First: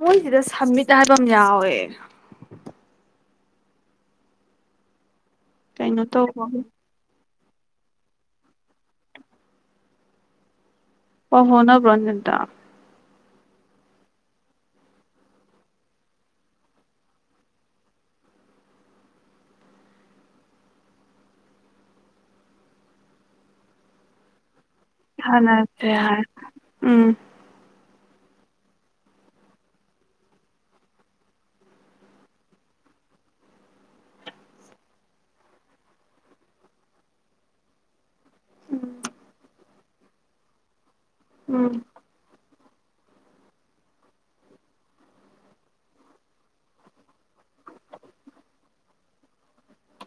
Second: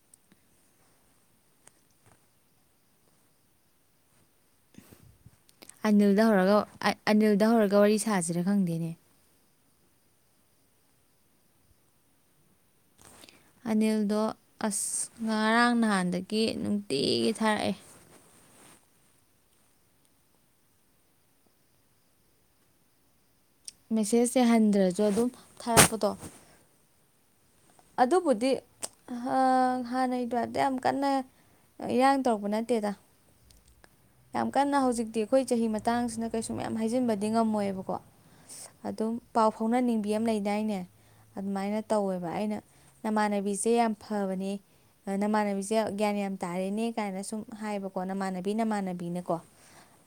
ꯃꯣꯏꯁꯤꯗ submit ꯍꯥꯏꯕ ꯑꯃ ꯌꯥꯎꯋꯦ ꯀꯩꯅꯣ ꯑꯅꯤꯜꯗ ꯇꯧꯕ ꯍꯧꯔꯒ ꯑꯅꯤꯜ ꯗ ꯍꯧꯔꯒ ꯋꯥꯔꯤ ꯁꯥꯁꯤꯔꯥ ꯈꯪꯗꯦꯅꯦ ꯑꯣ ꯍꯣꯅꯕꯣꯖꯟꯗ ꯑꯅꯤꯜꯗꯣ ꯑꯁ ꯉꯔꯥꯡ ꯅꯍꯥꯟꯗꯒꯤ ꯅꯨꯡꯇꯤꯒꯤ ꯊꯥꯔꯛꯑꯦ ꯃꯦꯁꯦꯖꯁꯦ ꯍꯟ ꯍꯅꯁꯦ ꯎꯝ ꯑꯗꯨꯕꯨꯗꯤ ꯍꯥꯟꯅꯩꯗ ꯑꯝꯗ ꯌꯥꯝ ꯀꯟꯅ ꯏꯔꯥꯡ ꯇꯧꯔꯛꯄ ꯅꯠꯇꯦꯗ ꯌꯥꯝ ꯀꯟꯅ ꯍꯧꯖꯤꯛꯇꯤ ꯑꯩꯈꯣꯏ ꯆꯍꯤ ꯃꯇꯥꯡꯁꯤꯅ ꯀꯩꯁꯨ ꯃꯌꯥꯝ ꯍꯥꯏꯖꯤꯟꯕꯗꯤ ꯉꯝꯃꯣꯏꯕꯀꯣ ꯑꯗꯨꯝ ꯄꯥꯎ ꯐꯥꯎꯅꯅꯤꯡꯕ ꯕꯤ ꯑꯃ ꯂꯩꯗꯥꯏꯅꯦ ꯎꯝ ꯑꯗꯨꯃꯥꯏꯅ ꯇꯧꯋꯦꯕ ꯑꯩꯅ ꯅꯃꯥꯟꯅꯕꯤꯁꯦ ꯌꯥꯝ ꯐꯕꯅꯦ ꯅꯃꯥꯟꯅꯕꯤꯁꯦ ꯒ꯭ꯌꯥꯟ ꯌꯥꯝ ꯇꯥꯔꯦꯅꯦ ꯀꯥꯏꯅ ꯁꯨꯝ ꯍꯥꯏꯕꯀꯣ ꯅꯃꯥꯟꯅꯕꯤ ꯅꯃꯥꯟꯅꯕꯤ ꯄꯕꯤꯅꯦꯀꯣ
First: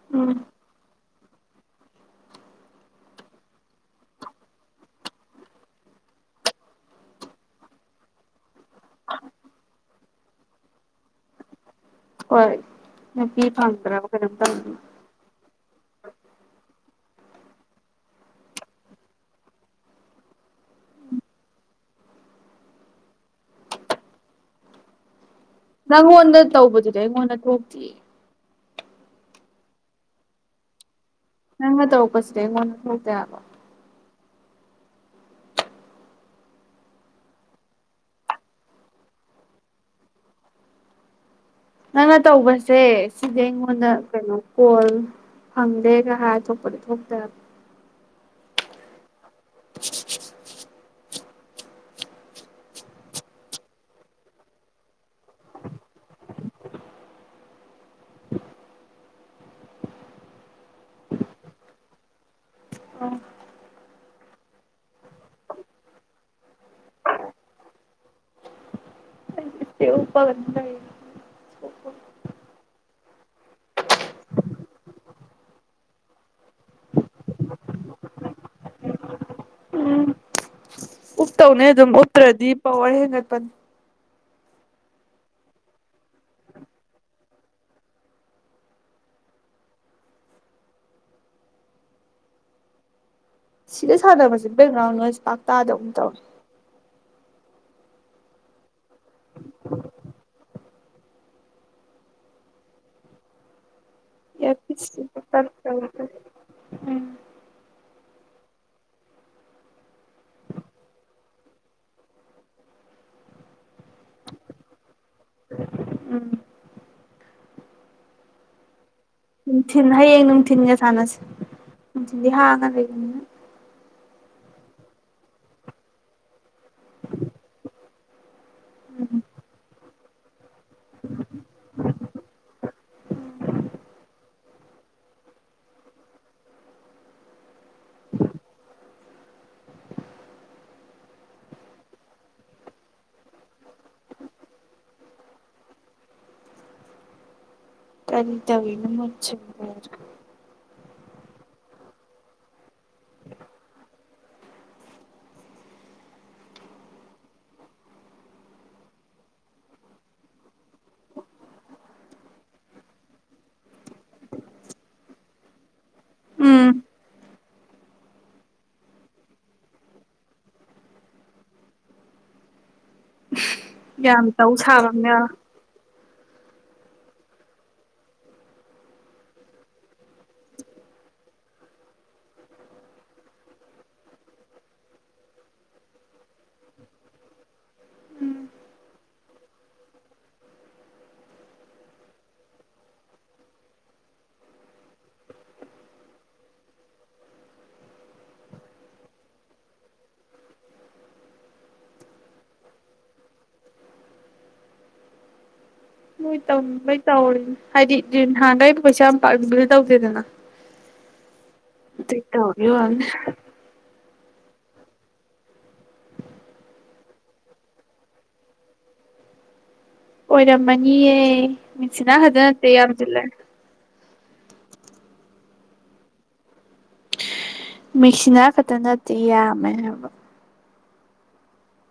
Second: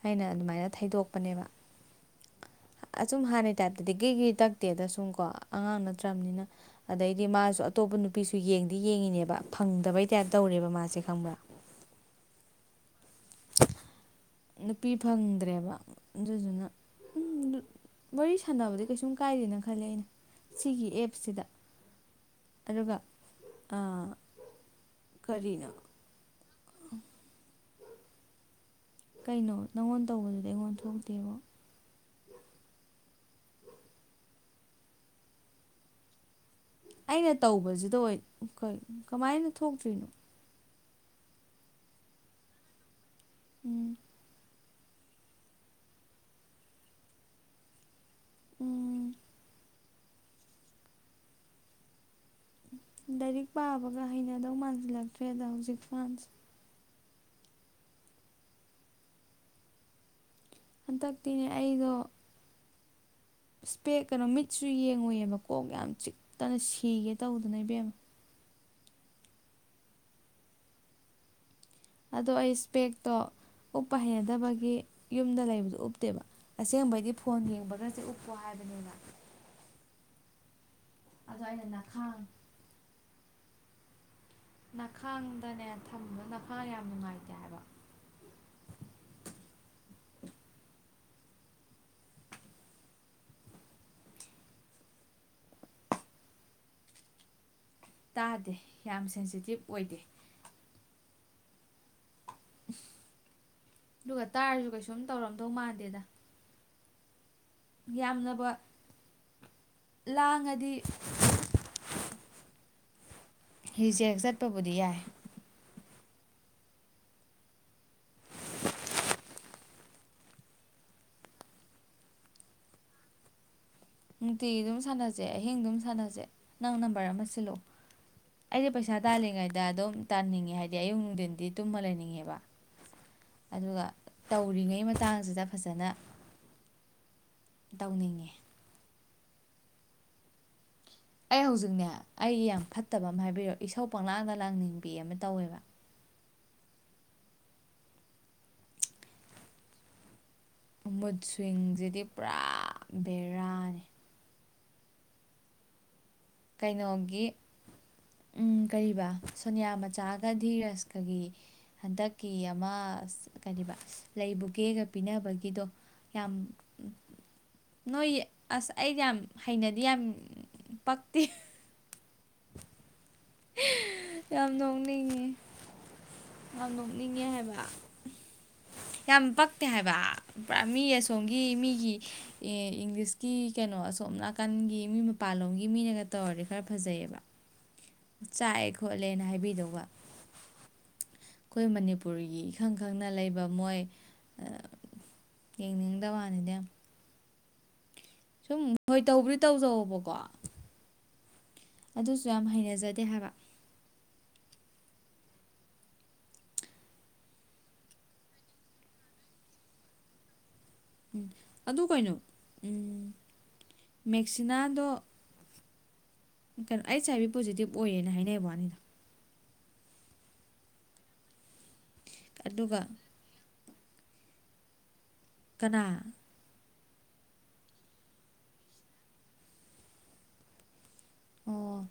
ꯑꯩꯅ ꯎꯝ ꯑꯗꯨꯃꯥꯏꯅ ꯊꯩꯗꯣꯛ ꯇꯛꯄꯅꯦꯕ ꯑꯁꯨꯝ ꯍꯥꯟꯅꯒꯤ ꯇꯥꯏꯞꯇꯗꯤ ꯀ꯭ꯔꯤꯒꯤ꯭ꯔꯤ ꯇꯛꯇꯦꯗ ꯁꯨꯝ ꯀꯣ ꯑꯉꯥꯡ ꯅꯠꯇ꯭ꯔꯕꯅꯤꯅ ꯑꯗꯩꯗꯤ ꯃꯥꯁꯨ ꯑꯇꯣꯞꯄ ꯅꯨꯄꯤꯁꯨ ꯌꯦꯡꯗꯤ ꯌꯦꯡꯉꯤꯅꯦꯕ ꯐꯪꯗꯕꯩ ꯇꯥꯏꯞ ꯇꯧꯔꯦꯕ ꯃꯥꯁꯦ ꯈꯪꯕ꯭ꯔꯥ ꯍꯣꯏ ꯅꯨꯄꯤ ꯐꯪꯗ꯭ꯔꯕ ꯀꯩꯅꯣꯝ ꯇꯧꯅꯤ ꯅꯨꯄꯤ ꯐꯪꯗ꯭ꯔꯦꯕ ꯑꯗꯨꯗꯨꯅ ꯎ ꯋꯥꯔꯤ ꯁꯥꯟꯅꯕꯗꯤ ꯀꯩꯁꯨꯝ ꯀꯥꯏꯗꯦꯅ ꯈꯜꯂꯦ ꯑꯩꯅ ꯁꯤꯒꯤ ꯑꯦꯞꯁꯤꯗ ꯑꯗꯨꯒ ꯀꯔꯤꯅꯣ ꯅꯪ ꯑꯣꯗ ꯇꯧꯕꯗꯨꯗꯤ ꯑꯩꯉꯣꯟꯗ ꯊꯣꯛ ꯇ ꯀꯩꯅꯣ ꯅꯪꯉꯣꯟ ꯇꯧꯕꯗꯨꯗꯤ ꯑꯩꯉꯣꯟꯗ ꯊꯣꯛꯇꯦꯕ ꯅꯪꯉ ꯇꯧ ꯀꯁ ꯂꯩꯦ ꯃ ꯈ ꯇ ꯑꯕ ꯑꯩꯅ ꯇꯧꯕꯁꯤꯗ ꯑꯣꯏꯣꯏ ꯀꯃꯥꯏꯅ ꯊꯣꯛꯇ꯭ꯔꯤꯅꯣ ꯅꯪꯅ ꯇꯧꯕꯁꯦ ꯁꯤꯗ ꯌꯦꯉꯣꯟꯅ ꯎꯝ ꯀꯩꯅꯣ ꯀꯣꯜ ꯐꯪꯗꯦꯒ ꯍꯥꯏꯔ ꯊꯣꯛꯄꯗꯤ ꯊꯣꯛꯇꯕ ꯎꯝ [unintelligible] ꯂꯥꯏꯔꯤꯛ ꯄꯥꯕꯒ ꯍꯩꯅꯗꯧ ꯃꯥꯟꯁꯤꯜꯂꯛꯇ꯭ꯔꯦꯗ ꯍꯧꯖꯤꯛ ꯐꯥꯟꯁꯦ [unintelligible] ꯍꯟꯗꯛꯇꯤꯅꯦ ꯑꯩꯗꯣ ꯑ ꯏꯁꯄꯦ ꯀꯩꯅꯣ ꯃꯤꯠꯁꯨ ꯌꯦꯡꯉꯨꯏꯑꯕ ꯀꯣꯛ ꯌꯥꯝ ꯆꯤꯛꯇꯅ ꯁꯤꯒꯦ ꯇꯧꯗꯅ ꯏꯕꯦꯝꯃ ꯄꯒ ꯑꯗꯣ ꯑꯩ ꯏꯁꯄꯦꯛꯇꯣ ꯎꯞꯄ ꯍꯩꯅꯗꯕꯒꯤ ꯌꯨꯝꯗ ꯂꯩꯕꯗꯣ ꯎꯞꯇꯦꯕ ꯑꯁꯦꯡꯕꯩꯗꯤ ꯐꯣꯟ ꯌꯦꯡꯕꯒꯁꯦ ꯎꯞꯄꯣ ꯍꯥꯏꯕ ꯎꯝ ꯑꯗꯣ ꯎꯞꯇꯧꯅꯦ ꯑꯩꯅ ꯑꯗꯨꯝ ꯅꯈꯥꯡ ꯎꯞꯇ꯭ꯔꯗꯤ ꯄꯋꯥꯔ ꯍꯦꯟꯒꯠ ꯄꯟ ꯈꯥꯡꯗꯅꯦ ꯊꯝꯕ ꯈꯥꯡ ꯌꯥꯝ ꯅꯨꯡꯉꯥꯏꯇꯦ ꯍꯥꯏꯕ ꯁꯤꯗ ꯁꯥꯟꯅꯕꯁꯦ ꯕꯦꯛꯒ꯭ꯔꯥꯎꯟ ꯅꯣꯏꯁ ꯄꯥꯛꯇꯥꯥꯗꯧ ꯇꯧꯋꯦ ꯇꯥꯗꯦ ꯌꯥꯝ ꯁꯦꯟꯁꯤꯇꯤꯞ ꯑꯣꯏꯗꯦ ꯑꯗꯨꯒ ꯌꯥ ꯇꯥꯔꯁꯨ ꯀꯩꯁꯨꯝ ꯇꯧꯔꯝꯗꯧ ꯇꯔ ꯃꯥꯟꯗꯦꯗ ꯎꯝ ꯌꯥꯝꯅꯕ ꯂꯥꯡꯉꯗꯤ ꯍꯧꯖꯦꯛ ꯆꯠꯄꯕꯨꯗꯤ ꯌꯥꯏ ꯎꯝ ꯅꯨꯡꯊꯤꯟ ꯍꯌꯦꯡ ꯅꯨꯡꯊꯤꯟꯒ ꯁꯥꯟꯅꯁꯦ ꯅꯨꯡꯊꯤꯟꯗꯤ ꯍꯥꯡꯉ ꯂꯩꯕꯅꯤꯅ ꯅꯨꯡꯇꯤꯒꯤ ꯑꯗꯨꯝ ꯁꯥꯟꯅꯁꯦ ꯑꯍꯤꯡ ꯑꯗꯨꯝ ꯁꯥꯟꯅꯁꯦ ꯅꯪ ꯅꯝꯕꯔ ꯑꯃ ꯁꯤꯜꯂꯣ ꯑꯩꯁ ꯄꯩꯁꯥ ꯇꯥꯜꯂꯤꯉꯩꯗ ꯑꯗꯝ ꯇꯥꯅꯤꯡꯉꯦ ꯍꯥꯏꯗꯤ ꯑꯌꯨꯛ ꯅꯨꯡꯊꯤꯟꯗꯤ ꯇꯨꯝ ꯂꯩꯅꯤꯡꯉꯦꯕ ꯑꯗꯨꯒ ꯎꯔꯤꯉꯩ ꯃꯇꯥꯡꯁꯤꯗ ꯐꯖꯅ ꯇꯧꯅꯤꯡꯉꯤ ꯑꯩ ꯍꯧꯖꯤꯛꯅꯦ ꯑꯩꯒꯤ ꯌꯥꯝ ꯐꯠꯇꯕ ꯑꯃ ꯍꯥꯏꯕꯤꯔꯛꯣ ꯏꯁꯧ ꯄꯪꯂꯥꯡꯗ ꯂꯥꯡꯅꯤꯡꯕꯤ ꯑꯃ ꯇꯧꯋꯦꯕ ꯀꯔꯤꯗꯕꯅ ꯃ ꯆꯔ ꯃꯨꯠ ꯁꯋꯁꯤꯗꯤ ꯄꯨꯔꯥ ꯕꯦꯔꯥꯅꯤ ꯀꯩꯅꯣꯒꯤ ꯎ ꯀꯔꯤꯕ ꯁꯣꯅꯤꯌꯥ ꯃꯆꯥꯒ ꯙꯤꯔꯁꯀꯒꯤ ꯍꯟꯗꯛꯀꯤ ꯑꯃ ꯀꯔꯤꯕ ꯂꯩꯕꯨꯒꯦꯒ ꯄꯤꯅꯕꯒꯤꯗꯣ ꯌꯥꯝ ꯎꯝ ꯅꯣꯏꯌꯦ ꯑꯁ ꯑꯩꯗꯤ ꯌꯥꯝ ꯍꯩꯅꯗꯤ ꯌꯥꯝ ꯄꯛ ꯇꯦ ꯌꯥꯝꯒ ꯇꯧ ꯌꯥꯝ ꯁꯥꯕꯅ ꯅꯣꯛꯅꯤꯡꯉꯦ ꯌꯥꯝ ꯅꯣꯛꯅꯤꯡꯉꯦ ꯍꯥꯏꯕ ꯌꯥꯝ ꯄꯛꯇꯦ ꯍꯥꯏꯕ ꯄꯨꯔꯥ ꯃꯤ ꯑꯁꯣꯝꯒꯤ ꯃꯤꯒꯤ ꯏꯪꯂꯤꯁꯀꯤ ꯀꯩꯅꯣ ꯑꯁꯣꯝ ꯅꯥꯀꯟꯒꯤ ꯃꯤ ꯃꯄꯥꯟꯂꯣꯝꯒꯤ ꯃꯤꯅꯒ ꯇꯧꯔꯗꯤ ꯈꯔ ꯐꯖꯩꯌꯦꯕ ꯆꯥꯛꯑꯦ ꯈꯣꯠꯂꯦꯅ ꯍꯥꯏꯕꯤꯗꯧꯕ ꯑꯩꯈꯣꯏ ꯃꯅꯤꯄꯨꯔꯒꯤ ꯏꯈꯪ ꯈꯪꯅ ꯂꯩꯕ ꯃꯣꯏ ꯌꯦꯡꯅꯤꯡꯗ ꯋꯥꯅꯤꯅꯦ ꯁꯨꯝ ꯅꯣꯏ ꯇꯧꯕꯗꯤ ꯇꯧ ꯇꯕꯀꯣ ꯑꯗꯨꯁꯨ ꯌꯥꯝ ꯍꯩꯅꯖꯗꯦ ꯍꯥꯏꯕ ꯃꯣꯏ ꯇꯧꯅꯤꯡꯕꯩ ꯇꯧꯔꯤꯅꯦ ꯍꯥꯏꯗꯤ ꯍꯥꯟꯒꯩꯕꯨ ꯀꯩꯁꯨꯌꯥꯝ ꯄꯥꯅ ꯇꯧꯗꯦꯗꯅ ꯎꯝ ꯑꯗꯨ ꯀꯩꯅꯣ ꯇꯠꯇ ꯋꯥ ꯎꯝ ꯃꯦꯛꯁꯤꯅꯥꯗꯣ ꯀꯩꯅꯣ ꯑꯩꯠꯁ ꯑꯥꯏ ꯚꯕꯤ ꯄꯣꯖꯤꯇꯤꯚ ꯑꯣꯏꯌꯦꯅ ꯍꯥꯏꯅꯩ ꯕꯥꯅꯤꯗ ꯑꯣꯏꯔꯝꯃꯅꯤꯍꯦ ꯃꯦꯛꯁꯤꯅ ꯈꯤꯇꯪ ꯅꯠꯇꯦ ꯑꯗꯨꯒ ꯌꯥꯝ ꯀꯅꯥ ꯃꯦꯛꯁꯤꯅꯥ ꯈꯛꯇ ꯅꯠꯇꯦ ꯌꯥꯝꯃꯦ ꯍꯥꯏꯕ ꯑꯣ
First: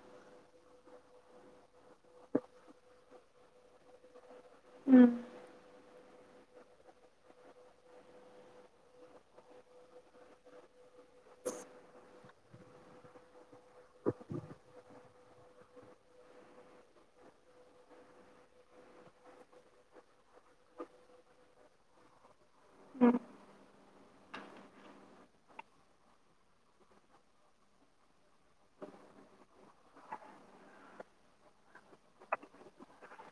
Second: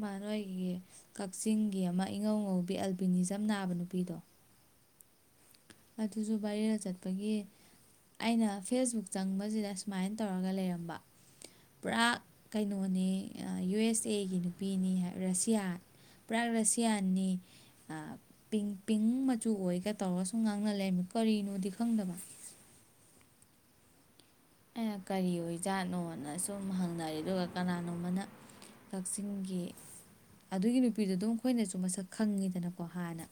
ꯃꯥ ꯅꯣꯏꯒꯤ ꯀꯛꯆꯤꯡꯒꯤ ꯑꯃ ꯏꯉꯧꯉꯧꯕꯤ ꯑꯜꯕꯤꯅꯤꯖꯝ ꯅꯥꯕ ꯅꯨꯄꯤꯗꯣ ꯎꯝ ꯑꯗꯨꯁꯨ ꯕꯥꯏꯔꯗ ꯆꯠꯄꯒꯤ ꯑꯩꯅ ꯐꯦꯁꯕꯨꯛ ꯆꯪꯕꯁꯤꯗ ꯁꯨꯃꯥꯏꯅ ꯇꯧꯔꯒ ꯂꯩꯔꯝꯕ ꯄꯨ꯭ꯔꯥ ꯀꯩꯅꯣꯅꯦ ꯌꯨ ꯑꯦꯁ ꯑꯦꯒꯤ ꯅꯨꯄꯤꯅꯤ ꯍꯥꯏ ꯔꯁꯤꯌꯥ ꯄꯨꯔꯥ ꯔꯁꯤꯌꯥꯅꯤ ꯄꯤꯡ ꯄꯤꯡ ꯃꯆꯨ ꯑꯣꯏꯒ ꯇꯧꯔ ꯉꯥꯡꯅ ꯂꯩꯔꯝꯃꯤ ꯀꯔꯤꯅꯣꯗꯤ ꯈꯪꯗꯕ ꯎꯝ ꯑꯩꯅ ꯀꯔꯤ ꯑꯣꯏꯖꯥꯠꯅꯣꯅ ꯁꯨꯝ ꯍꯪꯅꯔꯤ ꯑꯗꯨꯒ ꯀꯅꯥꯅꯣꯃꯅ ꯀꯛꯆꯤꯡꯒꯤ ꯑꯗꯨꯒꯤ ꯅꯨꯄꯤꯗꯨ ꯑꯗꯨꯝ ꯑꯩꯈꯣꯏꯅꯁꯨ ꯃꯁꯛ ꯈꯪꯉꯤꯗꯅꯀꯣ ꯍꯥꯟꯅ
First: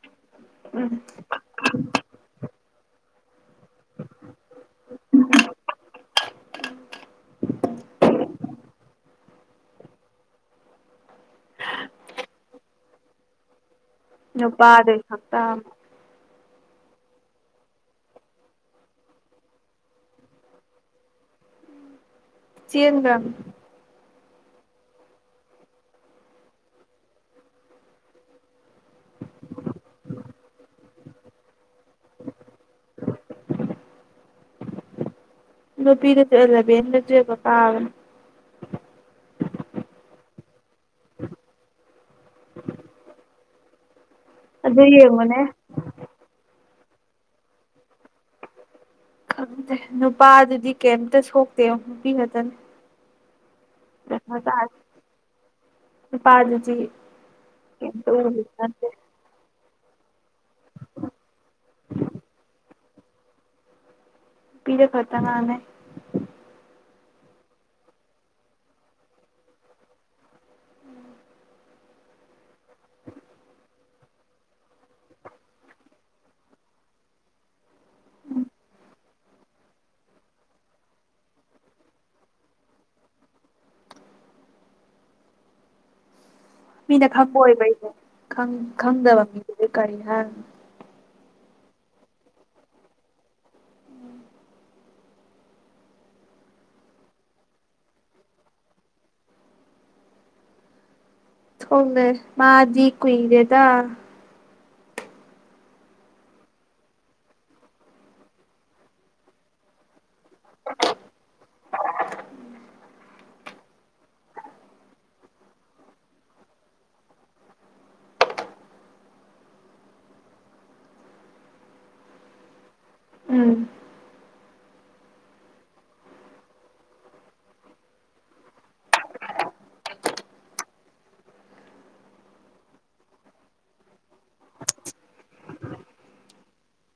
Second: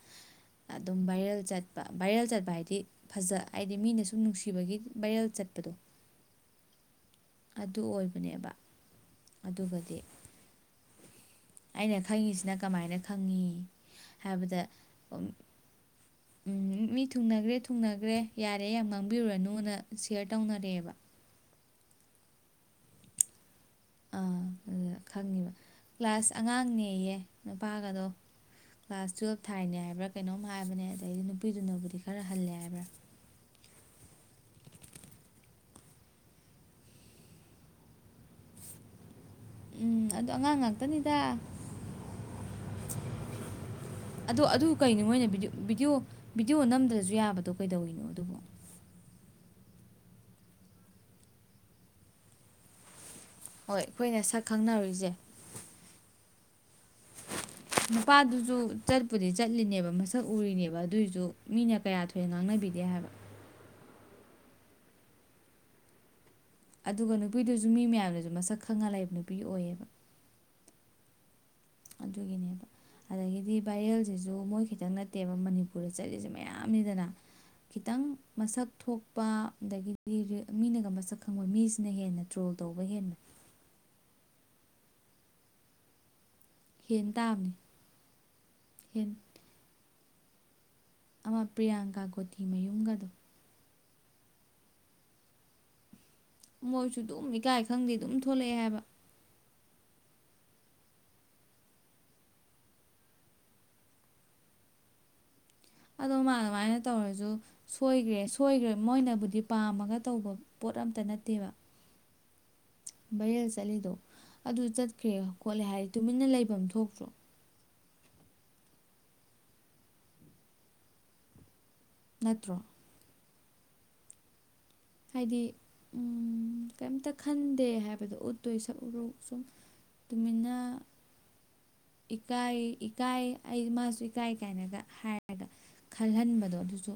ꯑꯗꯨꯝ ꯚꯥꯏꯔꯦꯜ ꯆꯠꯄ ꯚꯥꯏꯔꯦꯜ ꯆꯠꯄ ꯍꯥꯏꯗꯤ ꯐꯖ ꯍꯥꯏꯗꯤ ꯃꯤꯅ ꯁꯨꯝ ꯅꯨꯡꯁꯤꯕꯒꯤ ꯚꯥꯏꯔꯦꯜ ꯆꯠꯄꯗꯣ ꯑꯗꯨ ꯑꯣꯏꯕꯅꯦꯕ ꯑꯗꯨꯒꯗꯤ ꯑꯩꯅ ꯈꯪꯉꯤꯁꯤꯅ ꯀꯃꯥꯏꯅ ꯈꯪꯉꯤ ꯍꯥꯏꯕꯗ ꯅꯨꯄꯥꯗꯩꯛꯇ ꯎꯝ ꯃꯤ ꯊꯨꯡꯅꯈ꯭ꯔꯦ ꯊꯨꯡꯅꯈ꯭ꯔꯦ ꯌꯥꯔꯦ ꯌꯥꯝ ꯉꯥꯡꯕꯤꯔꯨꯔꯅꯨꯅ ꯁꯌꯔ ꯇꯧꯅꯔꯦꯑꯦꯕ ꯆꯦꯟꯒꯔꯥꯅꯦ ꯑꯥ ꯑꯗꯨꯗ ꯈꯪꯉꯤꯕ ꯀ꯭ꯂꯥꯁ ꯑꯉꯥꯡꯅꯦꯌꯦ ꯅꯨꯄꯥꯒꯗꯣ ꯀ꯭ꯂꯥꯁ ꯇꯨꯌꯦꯜꯞ ꯊꯥꯏꯅꯦ ꯍꯥꯏꯕ꯭ꯔꯥ ꯀꯩꯅꯣꯝ ꯍꯥꯏꯕꯅꯦ ꯑꯗꯩꯗꯤ ꯅꯨꯄꯤꯗꯨꯅꯕꯨꯗꯤ ꯈꯔ ꯍꯜꯂꯦ ꯍꯥꯏꯕ꯭ꯔꯥ ꯅꯨꯄꯤꯗꯁꯨ ꯑꯦꯂꯕꯦꯟꯂ ꯇꯨꯌꯦꯞꯂ ꯀꯥꯕꯅꯦ ꯎꯝ ꯑꯗꯣ ꯑꯉꯥꯡ ꯉꯥꯛꯇꯅꯤꯗ [unintelligible] ꯑꯗꯣ ꯑꯗꯨ ꯀꯩꯅꯣ ꯃꯣꯏꯅ ꯚꯗꯤꯑꯣ ꯚꯤꯗꯤꯑꯣ ꯅꯝ ꯗꯁꯨ ꯌꯥꯕꯗꯣ ꯀꯩꯗꯧꯏꯅꯤ ꯈꯪꯗꯦ ꯅꯨꯄꯥꯗꯨꯗꯤ ꯀꯩꯝꯇ ꯁꯣꯛꯇꯦ ꯅꯨꯄꯤ ꯈꯛꯇꯅ ꯍꯣꯏ ꯑꯩꯈꯣꯏꯅ ꯁꯛ ꯈꯪꯅꯔꯨꯔꯤꯁꯦ ꯄꯆ ꯅꯨꯄꯥꯗꯨꯁꯨ ꯆꯠꯄꯨꯗꯤ ꯆꯠꯂꯤꯅꯦꯕ ꯁꯛ ꯎꯔꯤꯅꯦꯕ ꯑꯗꯨꯏꯁꯨ ꯃꯤꯅ ꯀꯌꯥ ꯊꯣꯏꯅ ꯉꯥꯡꯅꯕꯤꯗꯦ ꯍꯥꯏꯕ ꯄꯤꯔ ꯐꯔꯗꯅꯅꯦ ꯑꯗꯨꯒ ꯅꯨꯄꯤꯗꯨꯁꯨ ꯃꯤ ꯃꯌꯥꯝꯅꯁꯨ ꯃꯁꯛ ꯈꯪꯉ ꯂꯩꯕ ꯅꯨꯄꯤ ꯑꯣꯏꯌꯦꯕ ꯑꯗꯨꯒꯤꯅꯦꯕ ꯑꯗꯒꯤꯗꯤ ꯚꯥꯏꯔꯦꯜꯁꯤꯁꯨ ꯃꯣꯏ ꯈꯤꯇꯪ ꯅꯠꯇꯦꯕ ꯃꯅꯤꯄꯨꯔꯗ ꯆꯠꯂꯤꯁꯦ ꯃꯌꯥꯝꯅꯤꯗꯅ ꯈꯤꯇꯪ ꯃꯁꯛ ꯊꯣꯛ ꯅꯨꯄꯥ ꯑꯗꯒꯤꯗꯤ ꯃꯤꯅꯒ ꯃꯁꯛ ꯈꯪꯕ ꯃꯤꯁꯤꯅ ꯍꯦꯟꯅ ꯇ꯭ꯔꯣꯜ ꯇꯧꯕ ꯍꯦꯟꯕ ꯃꯤꯅ ꯍꯦꯟ ꯈꯛꯄ ꯇꯥꯕꯅꯤ ꯑꯣꯏꯕ ꯑꯩꯁꯦ ꯍꯦꯟ ꯈꯪꯗꯕ ꯃꯤꯗꯨꯗꯤ ꯀꯔꯤꯅꯣ ꯑꯃ ꯄ꯭ꯔꯤꯌꯥꯡꯀꯥ ꯀꯒꯣꯇꯤ ꯃꯌꯨꯝꯒꯗꯣ ꯃꯣꯏꯁꯨ ꯑꯗꯨꯝ ꯏꯀꯥꯏ ꯈꯪꯗꯦ ꯑꯗꯨꯝ ꯊꯣꯛꯂꯛꯑꯦ ꯍꯥꯏꯕ ꯊꯃꯦ ꯃꯥꯗꯤ ꯀꯨꯏꯗꯦꯗ ꯑ ꯃꯥ ꯑꯗꯨꯃꯥꯏꯅ ꯇꯧꯔꯁꯨ ꯁꯣꯏꯈ꯭ꯔꯦ ꯁꯣꯏꯈ꯭ꯔꯦ ꯃꯣꯏꯅꯕꯨꯗꯤ ꯄꯥꯝꯃꯒ ꯇꯧꯕ ꯄꯣꯠ ꯑꯝꯇ ꯅꯠꯇꯦꯕ ꯕꯥꯔꯦꯜ ꯆꯠꯂꯤꯗꯣ ꯑꯗꯨ ꯆꯠꯈ꯭ꯔꯦ ꯈꯣꯠꯂꯦ ꯍꯥꯏꯗꯤ ꯇꯨꯃꯤꯟꯅ ꯂꯩꯐꯝ ꯑꯃ ꯊꯣꯛꯇ꯭ꯔꯣ ꯅꯠꯇ꯭ꯔꯣ ꯎꯝ ꯍꯥꯏꯗꯤ ꯀꯔꯤꯝꯇ ꯈꯟꯗꯦ ꯍꯥꯏꯕꯗꯣ ꯎꯠꯇꯣꯏ ꯁꯛꯎꯨꯔꯨ ꯁꯨꯝ ꯇꯨꯃꯤꯟꯅ ꯏꯀꯥꯏ ꯏꯀꯥꯏ ꯑꯩ ꯃꯥꯁꯨ ꯏꯀꯥꯏ ꯀꯥꯏꯅꯒ ꯍꯥꯏꯔꯒ ꯈꯜꯍꯟꯕꯗꯣ ꯑꯗꯨꯁꯨ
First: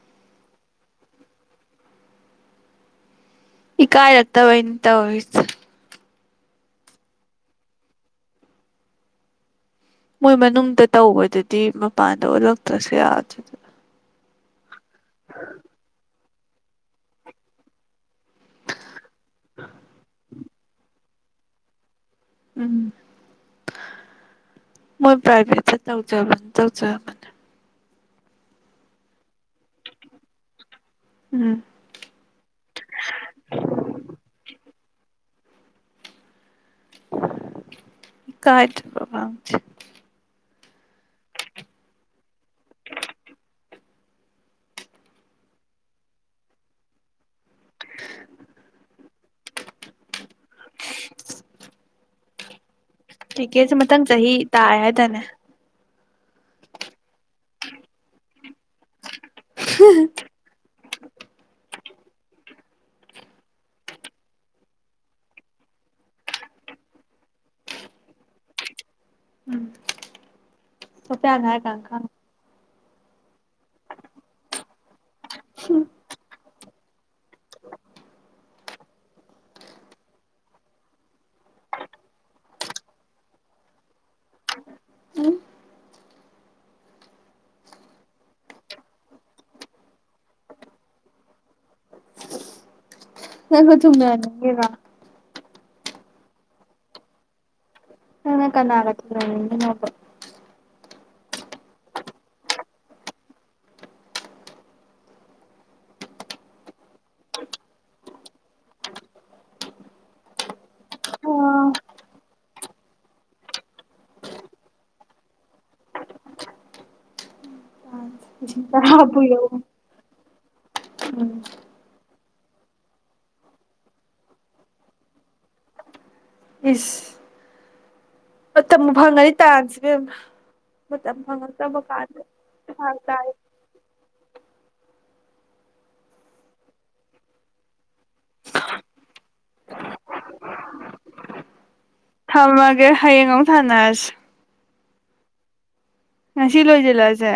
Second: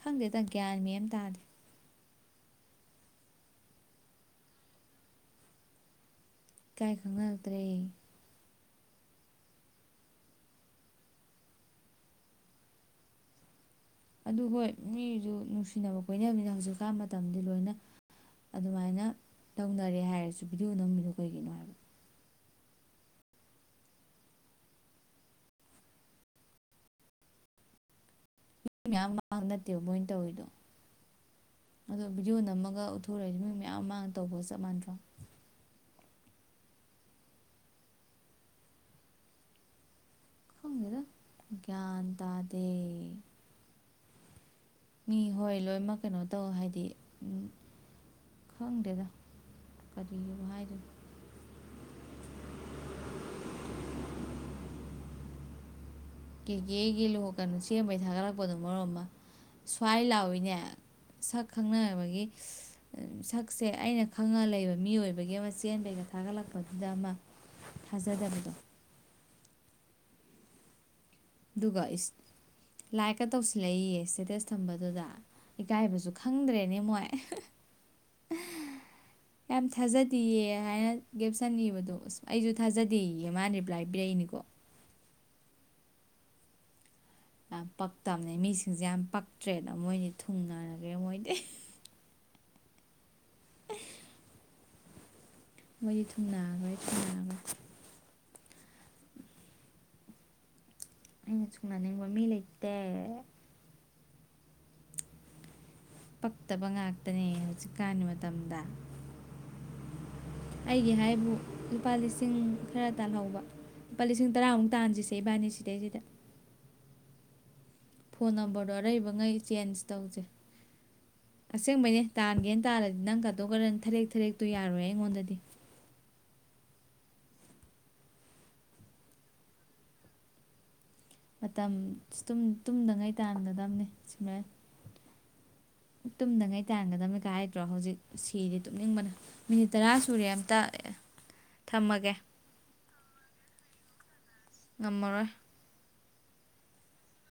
ꯈꯪꯗꯦꯗ ꯒ꯭ꯌꯥꯟ ꯃꯦꯝ ꯇꯥꯗꯦ ꯏ ꯀꯥꯏ ꯂꯠꯇꯕꯟ ꯇ ꯑꯣꯏꯁ ꯀꯥꯏ ꯈꯪꯅꯔꯛꯇ꯭ꯔꯦ ꯃꯣꯏ ꯃꯅꯨꯡꯗ ꯇꯧꯕꯗꯨꯗꯤ ꯃꯄꯥꯟꯗ ꯑꯣꯜꯂꯛꯇ꯭ꯔꯁꯨ ꯌꯥꯗ꯭ꯔꯗ ꯑꯗꯨ ꯍꯣꯏ ꯃꯤꯁꯨ ꯅꯨꯡꯁꯤꯅꯕ ꯀꯣꯏꯃꯤꯅ ꯍꯧꯖꯤꯛꯀꯥꯟ ꯃꯇꯝꯗꯤ ꯂꯣꯏꯅ ꯑꯗꯨꯃꯥꯏꯅ ꯇꯧꯅꯔꯦ ꯍꯥꯏꯔꯁꯨ ꯚꯤꯗꯤꯑꯣ ꯅꯝꯃꯤꯅꯨ ꯀꯩꯒꯤꯅꯣ ꯍꯥꯏꯕ ꯎꯝ ꯃꯣꯏ ꯄ꯭ꯔꯥꯏꯚꯦꯠ ꯇꯧꯖꯕꯅꯤ ꯇꯧꯖꯕꯅꯤ ꯃꯤ ꯃꯌꯥꯝ ꯃꯥꯡ ꯅꯠꯇꯦꯕ ꯃꯣꯏꯅ ꯇꯧꯋꯔꯤꯗꯣ ꯑꯗꯣ ꯚꯤꯗꯤꯑꯣ ꯅꯝꯃꯒ ꯎꯠꯊꯣꯔꯛꯏꯗꯤ ꯃꯤ ꯃꯌꯥꯝ ꯑꯃꯥꯡ ꯇꯧꯕꯒ ꯆꯞ ꯃꯥꯟꯅꯗ꯭ꯔꯣ ꯀꯥꯏ ꯈꯣꯡꯒꯦꯗ ꯒ꯭ꯌꯥꯟ ꯇꯗꯦ ꯃꯤ ꯍꯣꯏ ꯂꯣꯏꯃꯛ ꯀꯩꯅꯣ ꯇꯧ ꯍꯥꯏꯗꯤ ꯈꯪꯗꯦꯗ ꯀꯔꯤ [unintelligible] ꯀ꯭ꯔꯤꯀꯦꯁꯦ ꯃꯊꯪ ꯆꯍꯤ ꯇꯥꯔꯦ ꯍꯥꯏꯗꯥꯏꯅꯦ ꯀꯦꯒꯦ ꯒꯤ ꯂꯨꯍ ꯀꯩꯅꯨ ꯁꯦꯝꯕꯩ ꯊꯥꯒꯠꯂꯛꯄꯗꯨꯅ ꯃꯔꯣꯟ ꯑꯃ ꯁ꯭ꯋꯥꯏ ꯂꯥꯎꯏꯅꯦ ꯁꯛ ꯈꯪꯅ ꯇꯕꯒꯤ ꯁꯛꯁꯦ ꯑꯩꯅ ꯈꯪꯉ ꯂꯩꯕ ꯃꯤ ꯑꯣꯏꯕꯒꯤ ꯑꯃ ꯆꯦꯟꯕꯩꯗ ꯊꯥꯒꯠꯂꯛꯄꯗꯨꯗ ꯑꯃ ꯊꯥꯖꯗꯕꯤꯗꯣ ꯎꯝ ꯁꯣꯐꯤꯌꯥꯅ ꯍꯥꯏꯔꯀꯟ ꯑꯗꯨꯒ ꯏꯁ ꯈꯪꯉꯤ ꯂꯥꯏꯛꯀ ꯇꯧꯁꯤꯜꯂꯛꯏꯌꯦ ꯁ꯭ꯇꯦꯇꯁ ꯊꯝꯕꯗꯨꯗ ꯏꯀꯥꯏꯕꯁꯨ ꯈꯪꯗ꯭ꯔꯦ ꯅꯦ ꯃꯣꯏ ꯌꯥꯝ ꯊꯥꯖꯗꯤꯌꯦ ꯍꯥꯏꯅ ꯒꯦꯞꯁꯟ ꯏꯕꯗꯣ ꯑꯁ ꯑꯩꯁꯨ ꯊꯥꯖꯗꯦꯌꯦ ꯃꯥꯅ ꯔꯤꯄ꯭ꯂꯥꯏ ꯄꯤꯔꯛꯏꯅꯤꯀꯣ ꯎꯝ ꯌꯥꯝ ꯄꯛꯇꯝꯅꯦ ꯃꯤꯁꯤꯡꯁꯦ ꯌꯥꯝ ꯄꯛꯇ꯭ꯔꯦꯅ ꯃꯣꯏꯅꯤ ꯊꯨꯡꯅꯔꯒꯦ ꯃꯣꯏꯗꯤ ꯅꯪꯁꯨ ꯊꯨꯡꯅꯅꯤꯡꯉꯤꯔꯣ ꯃꯣꯏꯗꯤ ꯊꯨꯡꯅꯥꯒ꯭ꯔꯦ ꯊꯨꯡꯅꯥꯒ꯭ꯔꯦ ꯅꯪꯅ ꯀꯅꯥꯒ ꯊꯨꯡꯅꯅꯤꯡꯉꯤꯅꯣꯕ ꯑꯩꯅ ꯊꯨꯡꯅꯅꯤꯡꯕ ꯃꯤ ꯂꯩꯇꯦ ꯄꯛꯇꯕ ꯉꯥꯛꯇꯅꯦ ꯍꯧꯖꯤꯛꯀꯥꯟꯒꯤ ꯃꯇꯝꯗ ꯑꯩꯒꯤ ꯍꯥꯏꯕꯨ ꯂꯨꯄꯥ ꯂꯤꯁꯤꯡ ꯈꯔ ꯇꯥꯜꯍꯧꯕ ꯂꯨꯄꯥ ꯂꯤꯁꯤꯡ ꯇꯔꯥꯃꯨꯛ ꯇꯥꯟꯁꯤꯁꯦ ꯏꯕꯥꯅꯤ ꯁꯤꯗꯩꯁꯤꯗ ꯐꯣꯟ ꯂꯤꯁꯤꯡ ꯅꯝꯕꯔ ꯗꯣ ꯑꯔꯩꯕ ꯇꯔꯥꯕꯨ ꯉꯩ ꯌꯧ ꯆꯦꯟꯖ ꯇꯧꯁꯦ ꯎꯝ ꯑꯁꯦꯡꯕꯩꯅꯦ ꯇꯥꯟꯒꯦꯅ ꯇꯥꯜꯂꯗꯤ ꯅꯪ ꯀꯇꯨ ꯀꯔꯟ ꯊꯥꯔꯦꯛ ꯊꯥꯔꯦꯛꯇꯣ ꯌꯥꯔꯣꯏ ꯑꯩꯉꯣꯟꯗꯗꯤ ꯏꯁ ꯃꯇꯝꯕꯨ ꯐꯪꯉꯅꯤ ꯇꯥꯟꯁꯤ ꯏꯕꯦꯝꯃ ꯃꯇꯝ ꯃꯇꯝ ꯐꯪꯉꯛꯇꯕ ꯁꯤ ꯀꯥꯟꯗ ꯇꯨꯝ ꯐꯔꯛ ꯇꯨꯝꯗꯉꯩ ꯇꯥꯏ ꯇꯥꯟꯒꯗꯝꯅꯦ ꯁꯨꯃꯥꯏꯅ ꯇꯨꯝꯗꯉꯩ ꯇꯥꯟꯒꯗꯕꯅꯤ ꯀꯥꯏ ꯍꯥꯏꯗ꯭ꯔꯣ ꯍꯧꯖꯤꯛ ꯁꯤꯔꯦ ꯇꯨꯝꯅꯤꯡꯕꯅ ꯃꯤꯅꯤꯠ ꯇꯔꯥ ꯁꯨꯔꯦ ꯑꯝꯇ ꯊꯝꯃꯒꯦ ꯊꯝꯃꯒꯦ ꯍꯌꯦꯡ ꯑꯃꯨꯛ ꯊꯥꯅꯔꯁꯤ ꯉꯝꯃꯔꯣꯏ ꯉꯁꯤ ꯂꯣꯏꯖꯤꯜꯂꯁꯦ